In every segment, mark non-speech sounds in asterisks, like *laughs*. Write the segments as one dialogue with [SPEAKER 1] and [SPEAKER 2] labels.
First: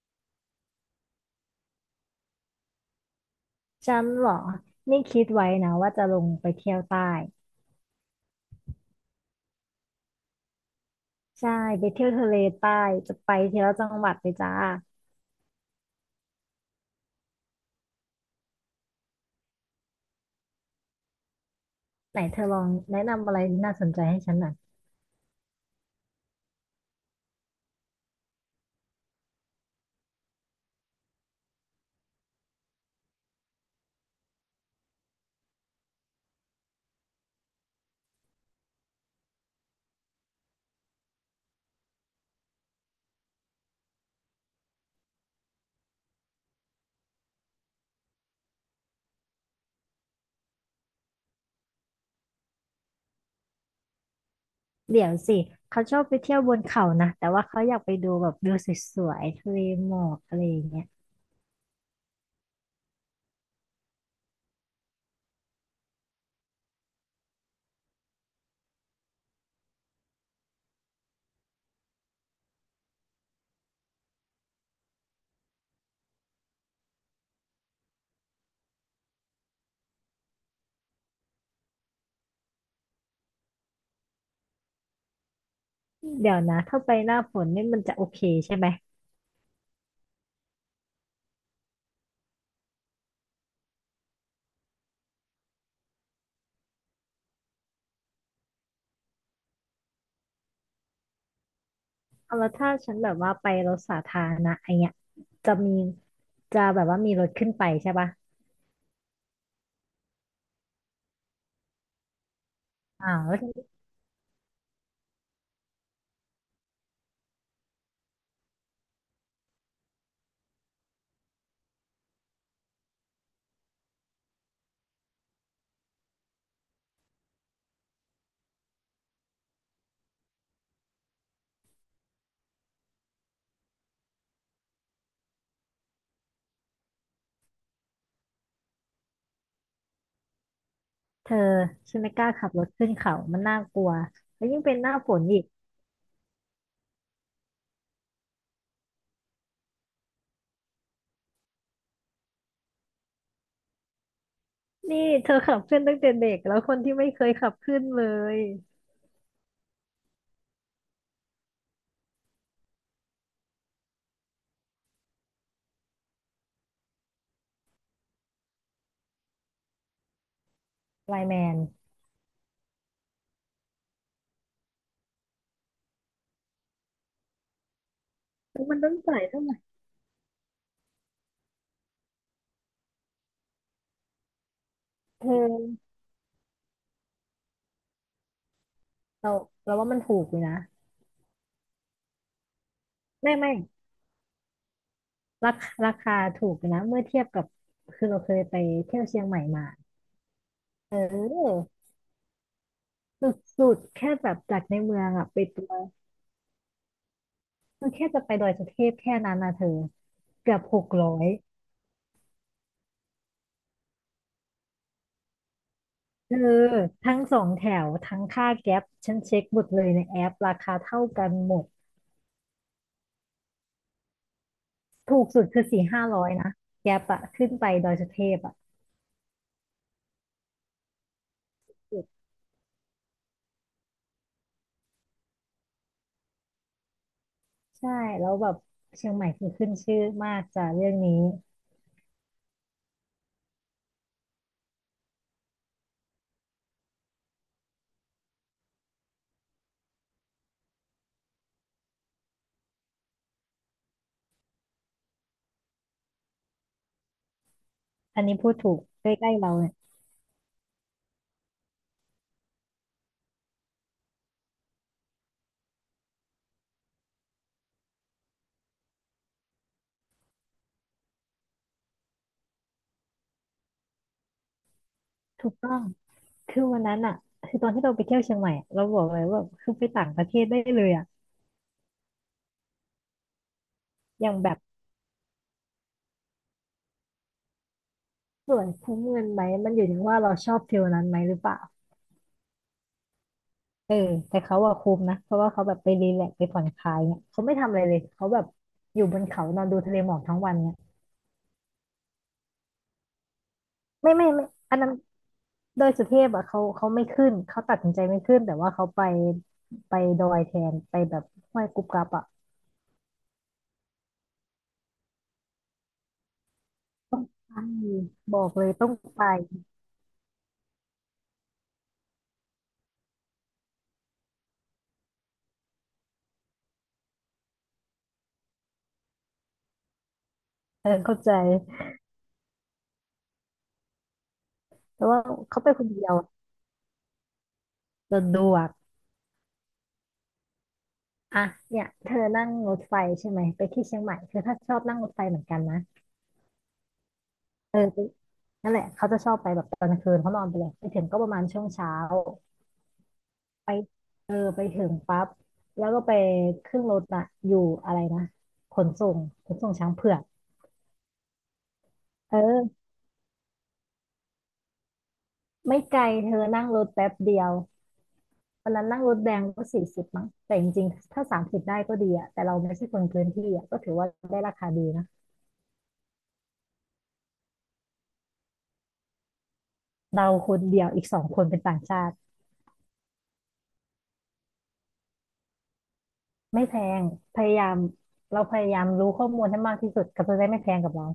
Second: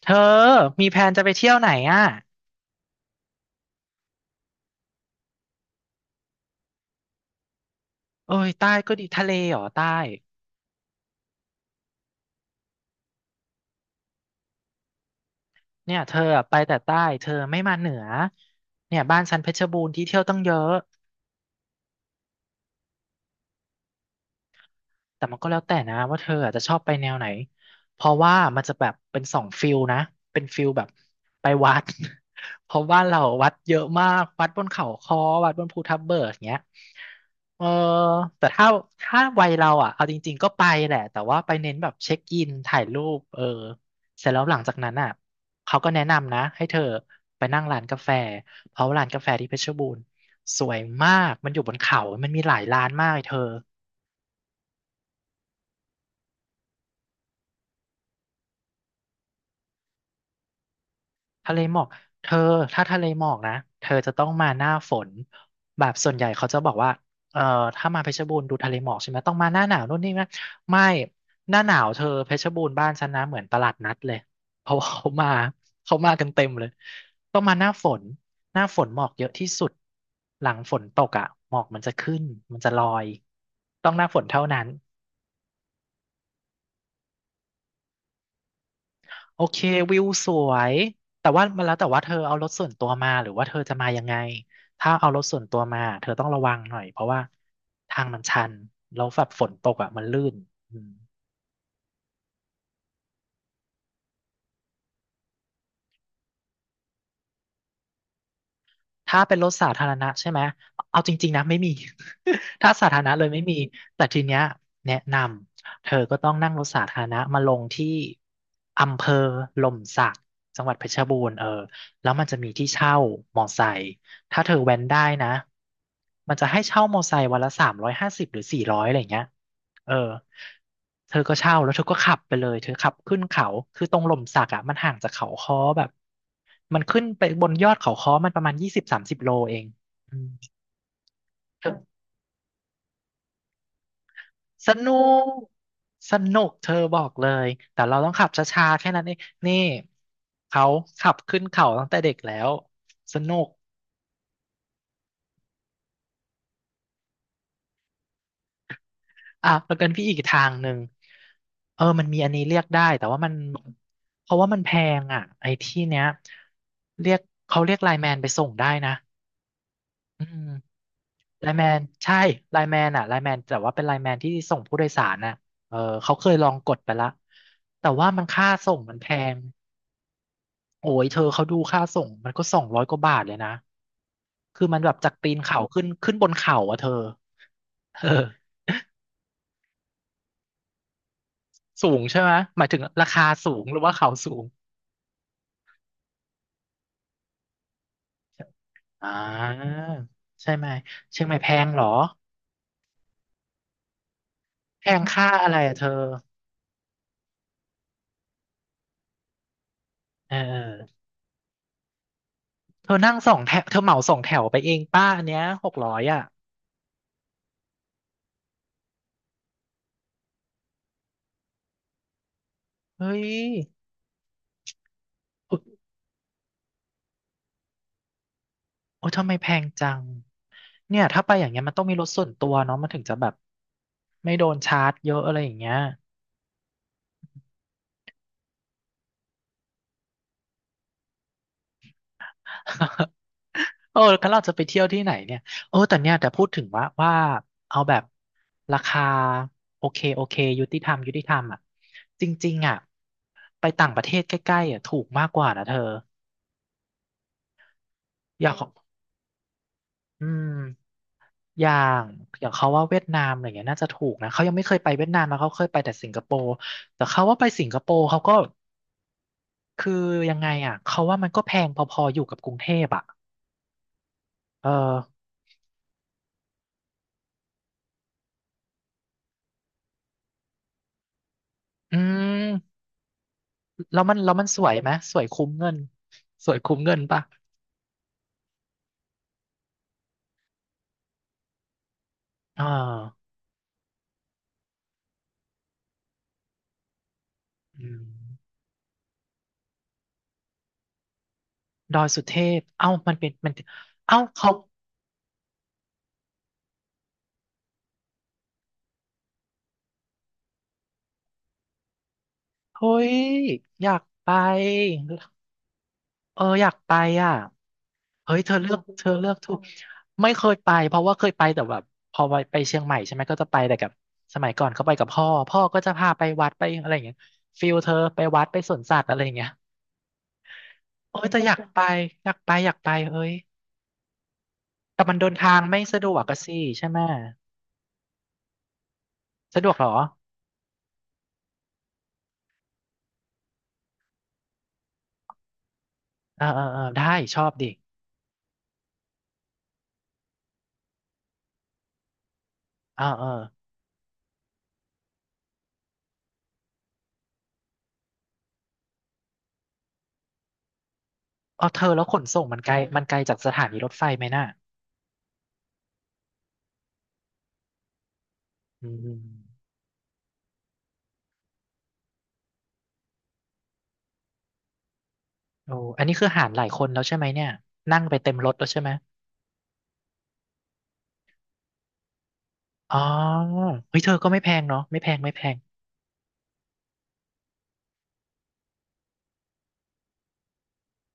[SPEAKER 1] เธอมีแผนจะไปเที่ยวไหนอ่ะ
[SPEAKER 2] ฉันเหรอนี่คิดไว้นะว่าจะลงไปเที่ยวใต้
[SPEAKER 1] โอ้ยใต้ก็ดีทะเลเหรอใต้
[SPEAKER 2] ใช่ไปเที่ยวทะเลใต้จะไปเทียวจังหวัดเลยจ้า
[SPEAKER 1] เนี่ยเธออะไปแต่ใต้เธอไม่มาเหนือ เนี่ยบ้านฉันเพชรบูรณ์ที่เที่ยวตั้งเยอะ
[SPEAKER 2] ไหนเธอลองแนะนำอะไรที่น่าสนใจให้ฉันหน่อย
[SPEAKER 1] แต่มันก็แล้วแต่นะว่าเธออาจจะชอบไปแนวไหน เพราะว่ามันจะแบบเป็นสองฟิลนะเป็นฟิลแบบไปวัด *laughs* เพราะว่านเราวัดเยอะมากวัดบนเขาค้อวัดบนภูทับเบิกอย่างเงี้ยเออแต่ถ้าวัยเราอ่ะเอาจริงๆก็ไปแหละแต่ว่าไปเน้นแบบเช็คอินถ่ายรูปเออเสร็จแล้วหลังจากนั้นอ่ะเขาก็แนะนำนะให้เธอไปนั่งร้านกาแฟเพราะว่าร้านกาแฟที่เพชรบูรณ์สวยมากมันอยู่บนเขามันมีหลายร้านมากเลยเธอ
[SPEAKER 2] เดี๋ยวสิเขาชอบไปเที่ยวบนเขานะแต่ว่าเขาอยากไปดูแบบวิวสวยๆทะเลหมอกอะไรอย่างเงี้ย
[SPEAKER 1] ทะเลหมอกเธอถ้าทะเลหมอกนะเธอจะต้องมาหน้าฝนแบบส่วนใหญ่เขาจะบอกว่าเอ่อถ้ามาเพชรบูรณ์ดูทะเลหมอกใช่ไหมต้องมาหน้าหนาวนู่นนี่นะไม่หน้าหนาวเธอเพชรบูรณ์บ้านฉันนะเหมือนตลาดนัดเลยเพราะว่าเขามากันเต็มเลยต้องมาหน้าฝนหน้าฝนหมอกเยอะที่สุดหลังฝนตกอ่ะหมอกมันจะขึ้นมันจะลอยต้องหน้าฝนเท่านั้น
[SPEAKER 2] เดี๋ยวนะถ้าไปหน้าฝนนี่มันจะโอเคใช่ไหม
[SPEAKER 1] โอเควิวสวยแต่ว่ามันแล้วแต่ว่าเธอเอารถส่วนตัวมาหรือว่าเธอจะมายังไงถ้าเอารถส่วนตัวมาเธอต้องระวังหน่อยเพราะว่าทางมันชันแล้วแบบฝนตกอ่ะมันลื่นอืม
[SPEAKER 2] เอาแล้วถ้าฉันแบบว่าไปรถสาธารณะไอเงี้ยจะมีจะแบบว่ามีรถขึ้นไปใช่ปะ
[SPEAKER 1] ถ้าเป็นรถสาธารณะใช่ไหมเอาจริงๆนะไม่มี *laughs* ถ้าสาธาร
[SPEAKER 2] อ่า
[SPEAKER 1] ณะเลยไม่มี
[SPEAKER 2] ว
[SPEAKER 1] แต่ทีเนี้ยแนะนำเธอก็ต้องนั่งรถสาธารณะมาลงที่อำเภอหล่มสักจังหวัดเพชรบูรณ์เออแล้วมันจะมีที่เช่ามอไซค์ ถ้าเธอแว้นได้นะ มันจะให้เช่ามอไซค์วันละ350หรือ400อะไรอย่างเงี้ยเออเธอก็เช่าแล้วเธอก็ขับไปเลย เธอขับขึ้นเขา คือตรงหล่มสักอ่ะมันห่างจากเขาค้อแบบมันขึ้นไปบนยอดเขาค้อมันประมาณ20-30โลเองอืม
[SPEAKER 2] เธอ
[SPEAKER 1] เธอ
[SPEAKER 2] ฉันไม่กล้าขับรถขึ้นเขามันน่ากลัวแล้วยิ่ง
[SPEAKER 1] ส
[SPEAKER 2] เป็นห
[SPEAKER 1] นุ
[SPEAKER 2] น้าฝน
[SPEAKER 1] ก
[SPEAKER 2] อีก
[SPEAKER 1] สนุก เธอบอกเลย แต่เราต้องขับช้าๆแค่นั้นเองนี่เขาขับขึ้นเขาตั้งแต่เด็กแล้ว สนุก
[SPEAKER 2] นี่เธอขับขึ้นตั้งแต่เด็กแล้วคนที่ไม่เคยขับขึ้นเลย
[SPEAKER 1] อ่ะแล้วกันพี่อีกทางหนึ่งเออมันมีอันนี้เรียกได้แต่ว่ามันเพราะว่ามันแพงอ่ะไอ้ที่เนี้ยเรียกเขาเรียกไลน์แมนไปส่งได้นะอืม
[SPEAKER 2] ไลน์แม
[SPEAKER 1] ไลน์
[SPEAKER 2] น
[SPEAKER 1] แมนใช่ไลน์แมนแต่ว่าเป็นไลน์แมนที่ส่งผู้โดยสารน่ะเออเขาเคยลองกดไปละแต่ว่ามันค่า
[SPEAKER 2] แล้ว
[SPEAKER 1] ส่
[SPEAKER 2] มัน
[SPEAKER 1] ง
[SPEAKER 2] ต้อ
[SPEAKER 1] มั
[SPEAKER 2] ง
[SPEAKER 1] นแพ
[SPEAKER 2] จ่าย
[SPEAKER 1] ง
[SPEAKER 2] เท่าไหร่
[SPEAKER 1] โอ้ยเธอเขาดูค่าส่งมันก็200กว่าบาทเลยนะคือมันแบบจาก
[SPEAKER 2] เธ
[SPEAKER 1] ตีนเขา
[SPEAKER 2] อ
[SPEAKER 1] ขึ้นบนเขาอ่ะเธอเออ
[SPEAKER 2] เราเราว่ามันถูกอยู่นะ
[SPEAKER 1] สูงใช่ไหมหมายถึงราคา
[SPEAKER 2] ไม่
[SPEAKER 1] สู
[SPEAKER 2] ไม่
[SPEAKER 1] งหรือว่าเขาสูง
[SPEAKER 2] ราคาถูกอยู่นะเมื่อเทียบกับคือเราเคยไปเที่ยว
[SPEAKER 1] อ่
[SPEAKER 2] เชียงใหม่มา
[SPEAKER 1] าใช่ไหม
[SPEAKER 2] เ
[SPEAKER 1] เชียงใหม่แพง
[SPEAKER 2] ออ
[SPEAKER 1] เหรอ
[SPEAKER 2] สุดๆแค่แบบจากใน
[SPEAKER 1] แพ
[SPEAKER 2] เมื
[SPEAKER 1] ง
[SPEAKER 2] อง
[SPEAKER 1] ค่า
[SPEAKER 2] อะไป
[SPEAKER 1] อะไร
[SPEAKER 2] ตัว
[SPEAKER 1] อะเธอ
[SPEAKER 2] มันแค่จะไปดอยสุเทพแค่นั้นนะเธอ
[SPEAKER 1] เออเอ
[SPEAKER 2] เกือบหก
[SPEAKER 1] อ
[SPEAKER 2] ร้อย
[SPEAKER 1] เธอนั่งสองแถวเธอเหมาสองแถวไปเองป้าอันเนี้ย600อ่ะ
[SPEAKER 2] เธอทั้งสองแถวทั้งค่าแก๊ปฉันเช็คหมดเลยในแอปราคาเท่ากันหมด
[SPEAKER 1] เฮ้ย
[SPEAKER 2] ถูกสุด
[SPEAKER 1] โอ๊
[SPEAKER 2] คือ
[SPEAKER 1] ย
[SPEAKER 2] สี่ห้าร้อยนะแก๊ปอะขึ้นไปดอยสุเทพอะ
[SPEAKER 1] โอ้ทำไมแพงจังเนี่ยถ้าไปอย่างเงี้ยมันต้องมีรถส่วนตัวเนาะมันถึงจะแบบไม่โดนชาร์จเยอะอะไรอย่างเงี้ย
[SPEAKER 2] ใช่แล้วแบบเชียงใหม่คือขึ้นชื่อมากจากเรื่องนี้
[SPEAKER 1] *laughs* เออแล้วเราจะไปเที่ยวที่ไหนเนี่ย เออแต่เนี่ยแต่พูดถึงว่าเอาแบบราคาโอเคโอเคยุติธรรมอ่ะจริงๆอ่ะไปต่างประเทศใกล้ๆอ่ะถูกมากกว่านะเธอ
[SPEAKER 2] อันนี้
[SPEAKER 1] อ
[SPEAKER 2] พู
[SPEAKER 1] ย่าง
[SPEAKER 2] ด
[SPEAKER 1] ของ
[SPEAKER 2] ถูกใกล้ๆเราเนี่ย
[SPEAKER 1] อืมอย่างอย่างเขาว่าเวียดนามอะไรเงี้ยน่าจะถูกนะเขายังไม่เคยไปเวียดนามนะเขาเคยไปแต่สิงคโปร์แต่เขาว่าไปสิงคโปร์เขาก็คือยังไงอ่ะเขาว่ามันก็แพงพอๆอยู่กับกรุงเทพอ่ะเออ
[SPEAKER 2] ถูกต้องคือวันนั้นอะคือตอนที่เราไปเที่ยวเชียงใหม่อะเราบอกเลยว่าคือไปต่างประเทศได้เลยอะ
[SPEAKER 1] อืม แล้วมัน
[SPEAKER 2] อ
[SPEAKER 1] แล้
[SPEAKER 2] ย่า
[SPEAKER 1] ว
[SPEAKER 2] ง
[SPEAKER 1] มัน
[SPEAKER 2] แบ
[SPEAKER 1] ส
[SPEAKER 2] บ
[SPEAKER 1] วยไหมสวยคุ้มเงินสวยคุ้มเงินปะ
[SPEAKER 2] สวยคุ้มเงินไหมมันอยู่ที่ว่าเราชอบฟิลนั้นไหมหรือเปล่า
[SPEAKER 1] อ่า
[SPEAKER 2] เออแต่เขาอะคุมนะเพราะว่าเขาแบบไปรีแลกซ์ไปผ่อนคลายเนี่ยเขาไม่ทำอะไร
[SPEAKER 1] อื
[SPEAKER 2] เลย
[SPEAKER 1] ม
[SPEAKER 2] เขาแบบอยู่บนเขานอนดูทะเลหมอกทั้งวันเนี่ย
[SPEAKER 1] ดอยสุเทพเอ้ามันเป็นมัน
[SPEAKER 2] ไม่
[SPEAKER 1] เอ้า
[SPEAKER 2] ไม่ไม่
[SPEAKER 1] เขา
[SPEAKER 2] อันนั้นดอยสุเทพอะเขาไม่ขึ้นเขาตัดสินใจไม่ขึ้นแต่ว่าเขาไปไปดอยแทนไปแบบห้วยกุบกับอะ
[SPEAKER 1] เฮ้ยอยากไปเอออยากไปอ่ะ
[SPEAKER 2] ใช่
[SPEAKER 1] เฮ้
[SPEAKER 2] บ
[SPEAKER 1] ย
[SPEAKER 2] อ
[SPEAKER 1] เธ
[SPEAKER 2] ก
[SPEAKER 1] อ
[SPEAKER 2] เลย
[SPEAKER 1] เลือก
[SPEAKER 2] ต้อง
[SPEAKER 1] เธอ
[SPEAKER 2] ไป
[SPEAKER 1] เลือกถูกไม่เคยไปเพราะว่าเคยไปแต่แบบพอไปเชียงใหม่ใช่ไหมก็จะไปแต่กับสมัยก่อนเขาไปกับพ่อพ่อก็จะพาไปวัดไปอะไรอย่างเงี้ยฟิลเธอไปวัดไปสวนสัตว์อะไรอย่างเงี้ย
[SPEAKER 2] เออเข้า
[SPEAKER 1] โอ้ย
[SPEAKER 2] ใจ
[SPEAKER 1] แต่อยากไปอยากไปอยากไปเฮ้ยแต่
[SPEAKER 2] แต่
[SPEAKER 1] มัน
[SPEAKER 2] ว่า
[SPEAKER 1] เดินทาง
[SPEAKER 2] เขาไป
[SPEAKER 1] ไม่
[SPEAKER 2] คน
[SPEAKER 1] สะ
[SPEAKER 2] เดี
[SPEAKER 1] ด
[SPEAKER 2] ยว
[SPEAKER 1] วกอะสิใช่ไหม
[SPEAKER 2] สะดวก
[SPEAKER 1] สะดวกเหรอ
[SPEAKER 2] อ่ะเนี่ยเธอนั่งรถไฟใช่ไหมไปที่เชียงใหม่คือถ้าชอบนั่งรถไฟเหมือนกันนะ
[SPEAKER 1] เออเออเออได้ ชอบดิ
[SPEAKER 2] เออนั่นแหละ เขาจะชอบไปแบบตอนกลางคืนเขานอนไปเลยไปถึงก็ประมาณช่วงเช้า
[SPEAKER 1] เออเออ
[SPEAKER 2] ไปเออไปถึงปั๊บแล้วก็ไปขึ้นรถอะอยู่อะไรนะขนส่งขนส่งช้างเผือก
[SPEAKER 1] เอาเธอแล้วขนส่งมันไกล
[SPEAKER 2] เออ
[SPEAKER 1] มันไกลจากสถานีรถไฟไหมน่ะ
[SPEAKER 2] ไม่ไกลเธอนั่งรถแป๊บเดียววันนั้
[SPEAKER 1] อื
[SPEAKER 2] นนั่งร
[SPEAKER 1] ม
[SPEAKER 2] ถแดงก็40มั้งแต่จริงๆถ้า30ได้ก็ดีอะแต่เราไม่ใช่คนพื้นที่อะก็ถือว่าได้ราคาดีนะ
[SPEAKER 1] โอ้อันนี้คือหารหลายคนแล้วใช่ไหมเนี่ยนั่งไปเต็มรถแล้วใช่ไหม
[SPEAKER 2] เราคนเดียวอีกสองคนเป็นต่างชาติ
[SPEAKER 1] อ๋อเฮ้ยเธอก็ไม่แพงเนาะไม่แพงไม่แพง
[SPEAKER 2] ไม่แพงพยายามเราพยายามรู้ข้อมูลให้มากที่สุดก็จะได้ไม่แพงกับเรา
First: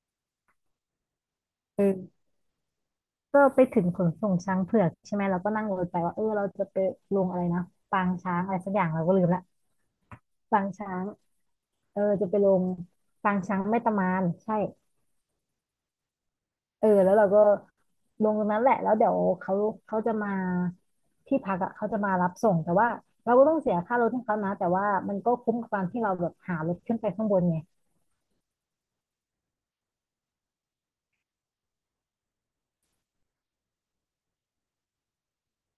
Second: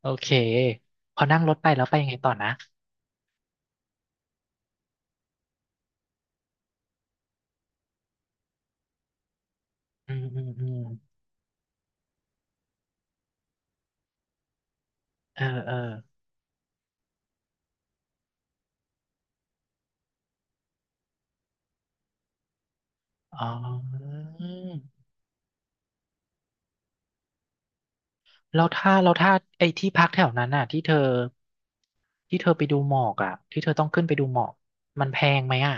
[SPEAKER 1] โอเคพอนั่งรถไปแล้วไปยังไง
[SPEAKER 2] เออ
[SPEAKER 1] ต่อนะ
[SPEAKER 2] ก็ไปถึงขนส่งช้างเผือกใช่ไหมเราก็นั่งรถไปว่าเออเราจะไปลงอะไรนะปางช้างอะไรสักอย่างเราก็ลืมละ
[SPEAKER 1] อืมอืม
[SPEAKER 2] ปา
[SPEAKER 1] อื
[SPEAKER 2] ง
[SPEAKER 1] ม
[SPEAKER 2] ช้างเออจะไปลงปางช้างแม่ตะมานใช่
[SPEAKER 1] เออเออ
[SPEAKER 2] เออแล้วเราก็ลงตรงนั้นแหละแล้วเดี๋ยวเขาเขาจะมาที่พักอะเขาจะมารับส่งแต่ว่าเราก็
[SPEAKER 1] อ๋อ
[SPEAKER 2] ต้องเสียค่ารถให้เขานะแต่ว่ามันก็คุ้มกับการที่เราแบบหารถขึ้นไปข้างบนไง
[SPEAKER 1] แล้วถ้าไอ้ที่พักแถวนั้นน่ะที่เธอที่เธอไปดูหมอกอ่ะที่เธอต้องขึ้นไปดูหมอกมันแพงไหมอ่ะ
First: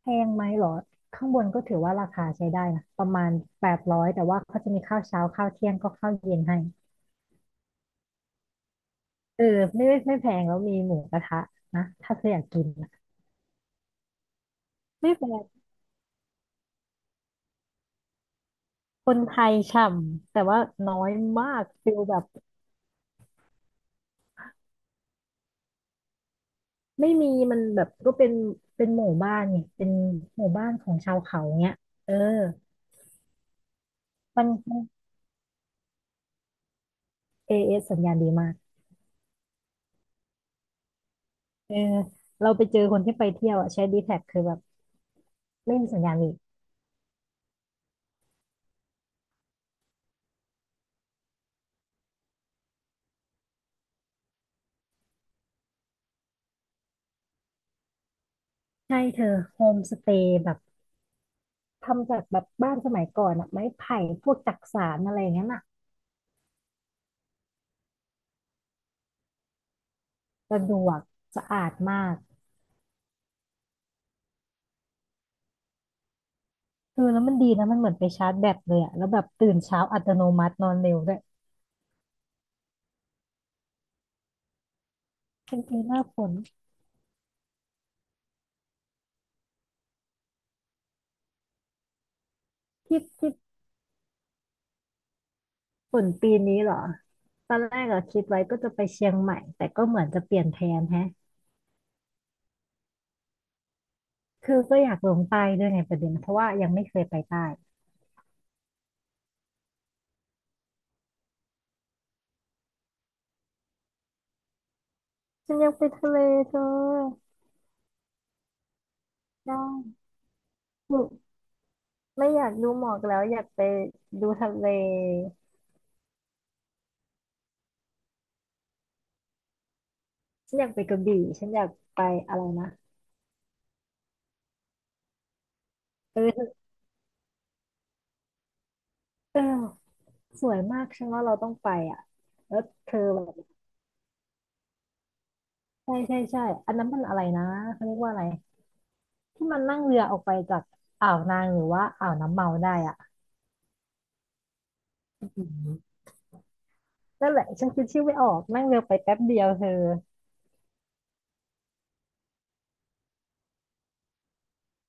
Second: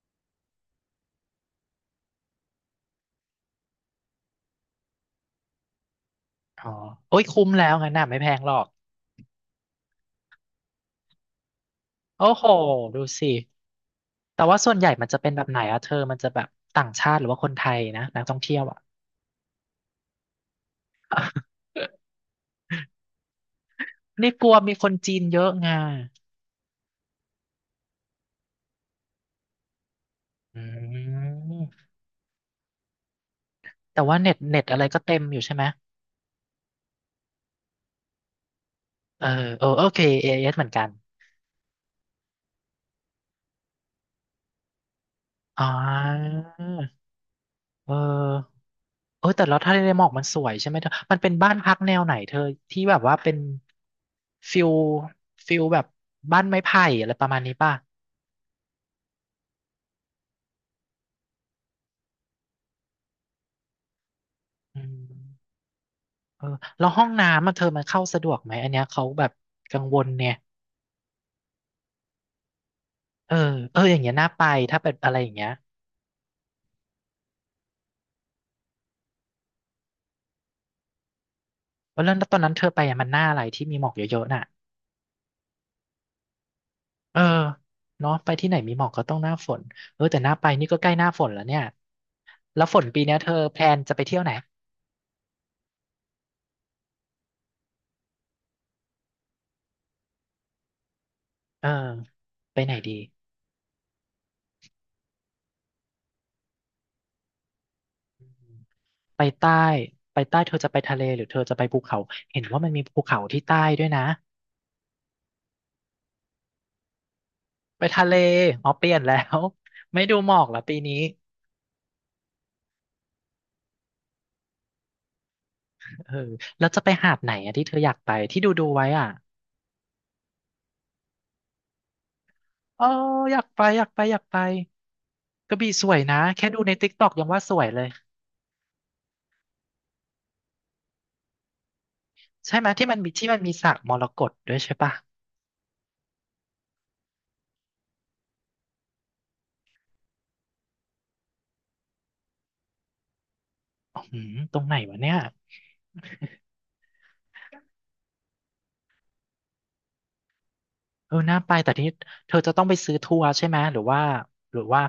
[SPEAKER 2] แพงไหมเหรอข้างบนก็ถือว่าราคาใช้ได้นะประมาณ800แต่ว่าเขาจะมีข้าวเช้าข้าวเที่ยงก็ข้าวเย็นให้
[SPEAKER 1] อ๋อโอ้ยคุ้มแล้วงั้นน่ะไม่แพงหรอก
[SPEAKER 2] เออไม่ไม่ไม่แพงแล้วมีหมูกระทะนะถ้าเธ
[SPEAKER 1] โอ้
[SPEAKER 2] ออยา
[SPEAKER 1] โห
[SPEAKER 2] กกินนะ
[SPEAKER 1] ดูสิ แต่ว่าส่วนใหญ่มัน
[SPEAKER 2] ไม่
[SPEAKER 1] จะ
[SPEAKER 2] แพ
[SPEAKER 1] เป็นแบ
[SPEAKER 2] ง
[SPEAKER 1] บไหนอะเธอ มันจะแบบต่างชาติหรือว่าคนไทยนะนักท่องเที่ยวอะ
[SPEAKER 2] คนไทยฉ่ำแต่ว่าน้อยมากฟิลแบบ
[SPEAKER 1] นี่กลัวมีคนจีนเยอะไง
[SPEAKER 2] ไม่มีมันแบบก็เป็นหมู่บ้านไงเป็นหมู่
[SPEAKER 1] อื
[SPEAKER 2] บ้านของชาวเขาเนี้ย
[SPEAKER 1] ม
[SPEAKER 2] เออ
[SPEAKER 1] แต่ว่าเน็ต
[SPEAKER 2] มัน
[SPEAKER 1] เน็ตอะไรก็เต็มอยู่ใช่ไหม
[SPEAKER 2] เอเอสสัญญาณดีมาก
[SPEAKER 1] เออเออโอเคเอเอสเหมือนกัน
[SPEAKER 2] เออเราไปเจอคนที่ไปเที่ยวอ่ะใช้ดีแท็กคือแบบ
[SPEAKER 1] อ๋อ
[SPEAKER 2] ไม่มีสัญญาณอีก
[SPEAKER 1] เออเออแต่แล้วทะเลหมอกมันสวยใช่ไหมเธอ มันเป็นบ้านพักแนวไหนเธอที่แบบว่าเป็นฟิลฟิลแบบบ้านไม้ไผ่อะไรประมาณนี้ป่ะ
[SPEAKER 2] ใช่เธอโฮมสเตย์แบบทำจากแบบบ้านสมัยก่อนอ่ะไม้ไผ่พวกจัก
[SPEAKER 1] อื
[SPEAKER 2] สานอะไรอย่างเงี้ยน
[SPEAKER 1] ม
[SPEAKER 2] อ่ะ
[SPEAKER 1] เออแล้วห้องน้ำมันเธอมันเข้าสะดวกไหมอันเนี้ยเขาแบบกังวลเนี่ย
[SPEAKER 2] สะดวกสะอาดมาก
[SPEAKER 1] เออเอออย่างเงี้ยน่าไปถ้าเป็นอะไรอย่างเงี้ย
[SPEAKER 2] คือแล้วมันดีนะมันเหมือนไปชาร์จแบตเลยอะแล้วแบบตื่นเช้าอัตโนมัตินอนเร็วด้วย
[SPEAKER 1] เพราะเรื่องตอนนั้นเธอไปอะมันหน้าอะไรที่มีหมอกเยอะๆน่ะ
[SPEAKER 2] จริงหน้าฝน
[SPEAKER 1] เออเนาะไปที่ไหนมีหมอกก็ต้องหน้าฝนเออแต่หน้าไปนี่ก็ใกล้หน้าฝนแล้วเนี่ยแล้วฝน
[SPEAKER 2] ที่
[SPEAKER 1] ปีเนี้ยเธ
[SPEAKER 2] ที่
[SPEAKER 1] อแพลนจะไปเที่ยวไหน
[SPEAKER 2] ฝนปีนี้เหรอตอนแรกอะคิดไว้ก็จะไปเชียงใหม่แต่ก็เหมือนจะเปลี่ยนแผนแฮะ
[SPEAKER 1] เออไปไหนดี
[SPEAKER 2] คือก็อยากลงใต้ด้วยไงประเด็นเพราะว่ายังไม่เคยไปใต้
[SPEAKER 1] ไปใต้ไปใต้เธอจะไปทะเลหรือเธอจะไปภูเขาเห็นว่ามันมีภูเขาที่ใต้ด้วยนะ
[SPEAKER 2] ฉันอยากไปทะเลเธอ
[SPEAKER 1] ไปทะเลอ๋อเปลี่ยนแล้ว
[SPEAKER 2] ได้
[SPEAKER 1] *laughs* ไม่ดูหมอกเหรอปีนี้
[SPEAKER 2] ไม่ไม่อยากดูหมอกแล้วอยากไปดูทะเล
[SPEAKER 1] เออแล้วจะไปหาดไหนอะที่เธออยากไปที่ดูดูไว้อ่ะ
[SPEAKER 2] ฉันอยากไปกระบี่ฉันอยากไปอะไรนะ
[SPEAKER 1] เอ๋ออยากไปอยากไปอยากไปกระบี่สวยนะแค่ดู
[SPEAKER 2] เออ
[SPEAKER 1] ในติ๊กต็อกยังว่าสวยเลย
[SPEAKER 2] เออสวยมากฉันว่าเราต้องไปอะ
[SPEAKER 1] ใช่
[SPEAKER 2] แล้ว
[SPEAKER 1] ไหมที่
[SPEAKER 2] เธ
[SPEAKER 1] มัน
[SPEAKER 2] อ
[SPEAKER 1] มี
[SPEAKER 2] แบบ
[SPEAKER 1] สระมรกตด้วยใช่ปะ
[SPEAKER 2] ใช่ใช่ใช่อันนั้นมันอะไรนะเขาเรียกว่าอะไรที่มันนั่งเรือออกไปจากอ่าวนางหรือว่าอ่าวน้ำเมาได้อะ
[SPEAKER 1] อือหือตรงไหนวะเนี่ย
[SPEAKER 2] อืมนั่นแหละฉันคิดชื่อไม่ออกนั่งเรือไปแป๊บเดียวเธอ
[SPEAKER 1] เออน่าไปแต่ที่เธอจะต้องไปซื้อทัวร์ใช่ไหมหรือว่า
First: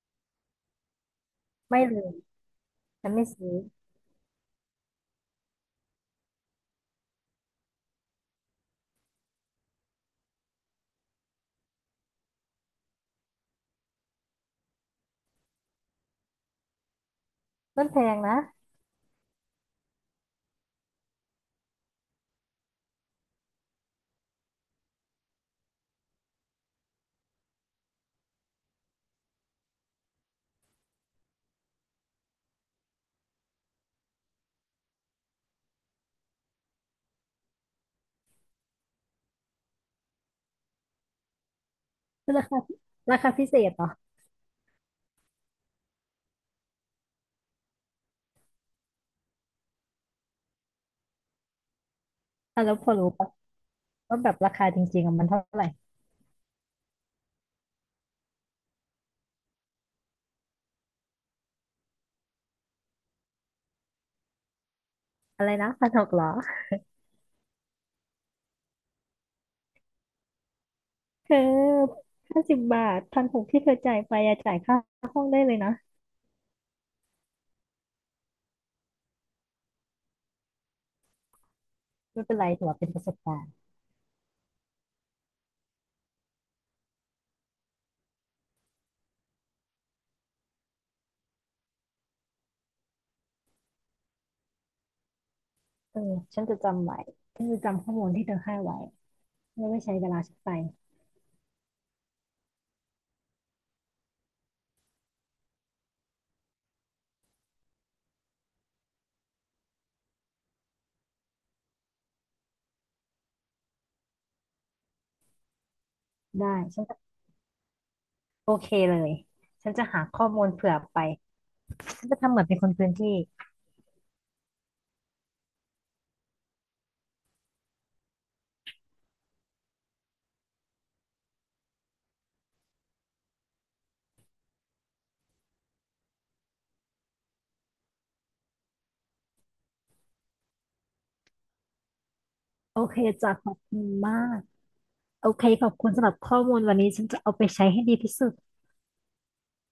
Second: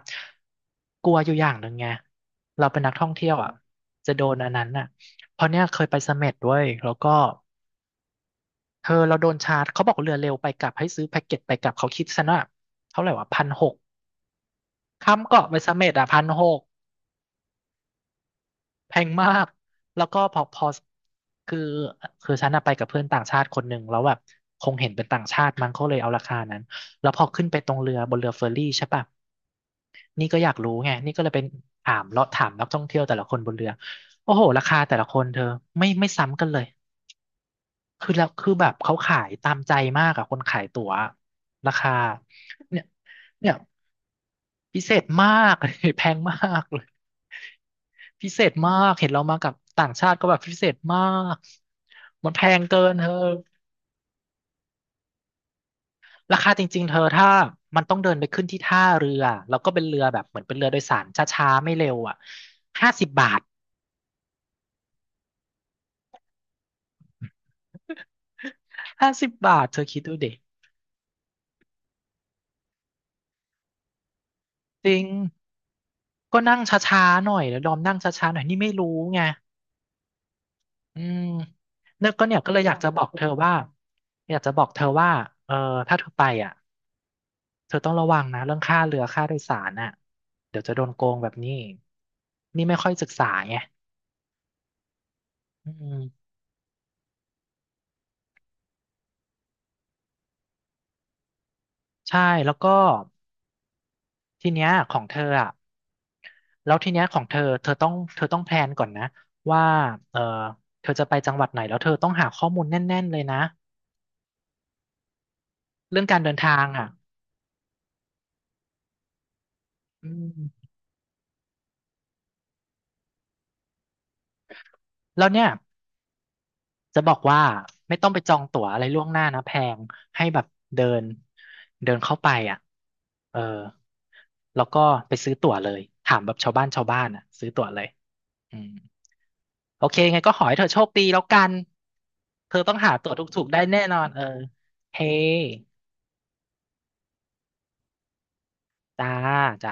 [SPEAKER 1] กลัวอยู่อย่างหนึ่ง
[SPEAKER 2] ไม่
[SPEAKER 1] ไง
[SPEAKER 2] เลย
[SPEAKER 1] เราเป็นนักท่
[SPEAKER 2] ฉั
[SPEAKER 1] อง
[SPEAKER 2] นไม่
[SPEAKER 1] เที่ยว
[SPEAKER 2] ซื้
[SPEAKER 1] อ่ะ
[SPEAKER 2] อ
[SPEAKER 1] จะโดนอันนั้นอ่ะเพราะเนี่ยเคยไปเสม็ดด้วยแล้วก็เธอเราโดนชาร์จเขาบอกเรือเร็วไปกลับให้ซื้อแพ็กเกจไปกลับเขาคิดซะว่าเท่าไหร่วะพันหก ข้ามเกาะไปเสม็ดอ่ะพันหก
[SPEAKER 2] มันแพงนะ
[SPEAKER 1] แพงมากแล้วก็พอคือคือฉันอะไปกับเพื่อนต่างชาติคนหนึ่งแล้วแบบคงเห็นเป็นต่างชาติมั้งเขาเลยเอาราคานั้นแล้วพอขึ้นไปตรงเรือบนเรือเฟอร์รี่ใช่ปะนี่ก็อยากรู้ไงนี่ก็เลยเป็นถามเลาะถามนักท่องเที่ยวแต่ละคนบนเรือโอ้โหราคาแต่ละคนเธอไม่ซ้ำกันเลยคือแล้วคือแบบเขาขายตามใจมากอะคนขายตั๋วราคา
[SPEAKER 2] คือราคา
[SPEAKER 1] เนี่ย
[SPEAKER 2] ราคาพิ
[SPEAKER 1] เนี่
[SPEAKER 2] เศ
[SPEAKER 1] ย
[SPEAKER 2] ษเหรอ
[SPEAKER 1] พิเศษมาก *laughs* แพงมากเลย พิเศษมากเห็นเรามากับต่างชาติก็แบบพิเศษมากมันแพง
[SPEAKER 2] อ่ะแล้ว
[SPEAKER 1] เกิ
[SPEAKER 2] พอ
[SPEAKER 1] นเธ
[SPEAKER 2] รู้
[SPEAKER 1] อ
[SPEAKER 2] ปะว่าแบบราคาจริงๆอะมันเท่าไหร่
[SPEAKER 1] ราคาจริงๆเธอถ้ามันต้องเดินไปขึ้นที่ท่าเรือแล้วก็เป็นเรือแบบเหมือนเป็นเรือโดยสารช้าๆไม่เร็วอ่ะห้าสิบบาท
[SPEAKER 2] อะไรนะพันหกเหรอ
[SPEAKER 1] ห้าสิบบาทเธอคิดดูดิ
[SPEAKER 2] เธอ50 บาทพันหกที่เธอจ่ายไปอะจ่ายค่า
[SPEAKER 1] จริง
[SPEAKER 2] ห้องได้เลยนะ
[SPEAKER 1] ก็นั่งช้าๆหน่อยแล้วดอมนั่งช้าๆหน่อยนี่ไม่รู้ไงอืมเนี่ยก็
[SPEAKER 2] ไม่เป็
[SPEAKER 1] เนี่
[SPEAKER 2] น
[SPEAKER 1] ย
[SPEAKER 2] ไร
[SPEAKER 1] ก็เลย
[SPEAKER 2] ถือ
[SPEAKER 1] อยาก
[SPEAKER 2] ว่าเป็
[SPEAKER 1] จะ
[SPEAKER 2] น
[SPEAKER 1] บ
[SPEAKER 2] ป
[SPEAKER 1] อ
[SPEAKER 2] ระ
[SPEAKER 1] ก
[SPEAKER 2] สบ
[SPEAKER 1] เธอ
[SPEAKER 2] การ
[SPEAKER 1] ว่า
[SPEAKER 2] ณ์
[SPEAKER 1] อยากจะบอกเธอว่าเออถ้าเธอไปอ่ะ เธอต้องระวังนะเรื่องค่าเรือค่าโดยสารน่ะเดี๋ยวจะโดนโกงแบบนี้นี่ไม่ค่อยศึกษาไงอื
[SPEAKER 2] เออ
[SPEAKER 1] ม
[SPEAKER 2] ฉันจะจำไว้ฉันจะจำข้อมูลที่เธอให้ไว้ไม่ไว้ใช้เวลาฉันไป
[SPEAKER 1] ใช่แล้วก็ทีเนี้ยของเธออ่ะแล้วทีเนี้ยของเธอเธอต้องแพลนก่อนนะว่าเออเธอจะไปจังหวัดไหนแล้วเธอต้องหาข้อมูลแน่นๆเลยนะเรื่องการเดิน
[SPEAKER 2] ได้
[SPEAKER 1] ทาง
[SPEAKER 2] ฉัน
[SPEAKER 1] อ่ะ
[SPEAKER 2] จะโอเคเลย ฉันจะหา
[SPEAKER 1] อื
[SPEAKER 2] ข้อมูล
[SPEAKER 1] ม
[SPEAKER 2] เผื่อไป ฉันจะทำเหมือนเป็นคนพื้นที่
[SPEAKER 1] แล้วเนี่ย จะบอกว่าไม่ต้องไปจองตั๋วอะไรล่วงหน้านะแพงให้แบบเดินเดินเข้าไปอ่ะเออแล้วก็ไปซื้อตั๋วเลยถามแบบชาวบ้านอ่ะซื้อตั๋วเลยอืมโอเคไงก็ขอให้เธอโชคดีแล้วกันเธอต้อง
[SPEAKER 2] โอ
[SPEAKER 1] หา
[SPEAKER 2] เค
[SPEAKER 1] ตั๋ว
[SPEAKER 2] จ้ะ
[SPEAKER 1] ถู
[SPEAKER 2] ข
[SPEAKER 1] กๆ
[SPEAKER 2] อ
[SPEAKER 1] ได้
[SPEAKER 2] บคุ
[SPEAKER 1] แน่
[SPEAKER 2] ณ
[SPEAKER 1] นอน
[SPEAKER 2] มา
[SPEAKER 1] เออ
[SPEAKER 2] ก
[SPEAKER 1] เฮ้
[SPEAKER 2] โอเคขอบคุณสำหรับข้อมูลวันนี้ฉันจะเอาไปใช้ให้ดีที่สุด
[SPEAKER 1] จ้าจ้า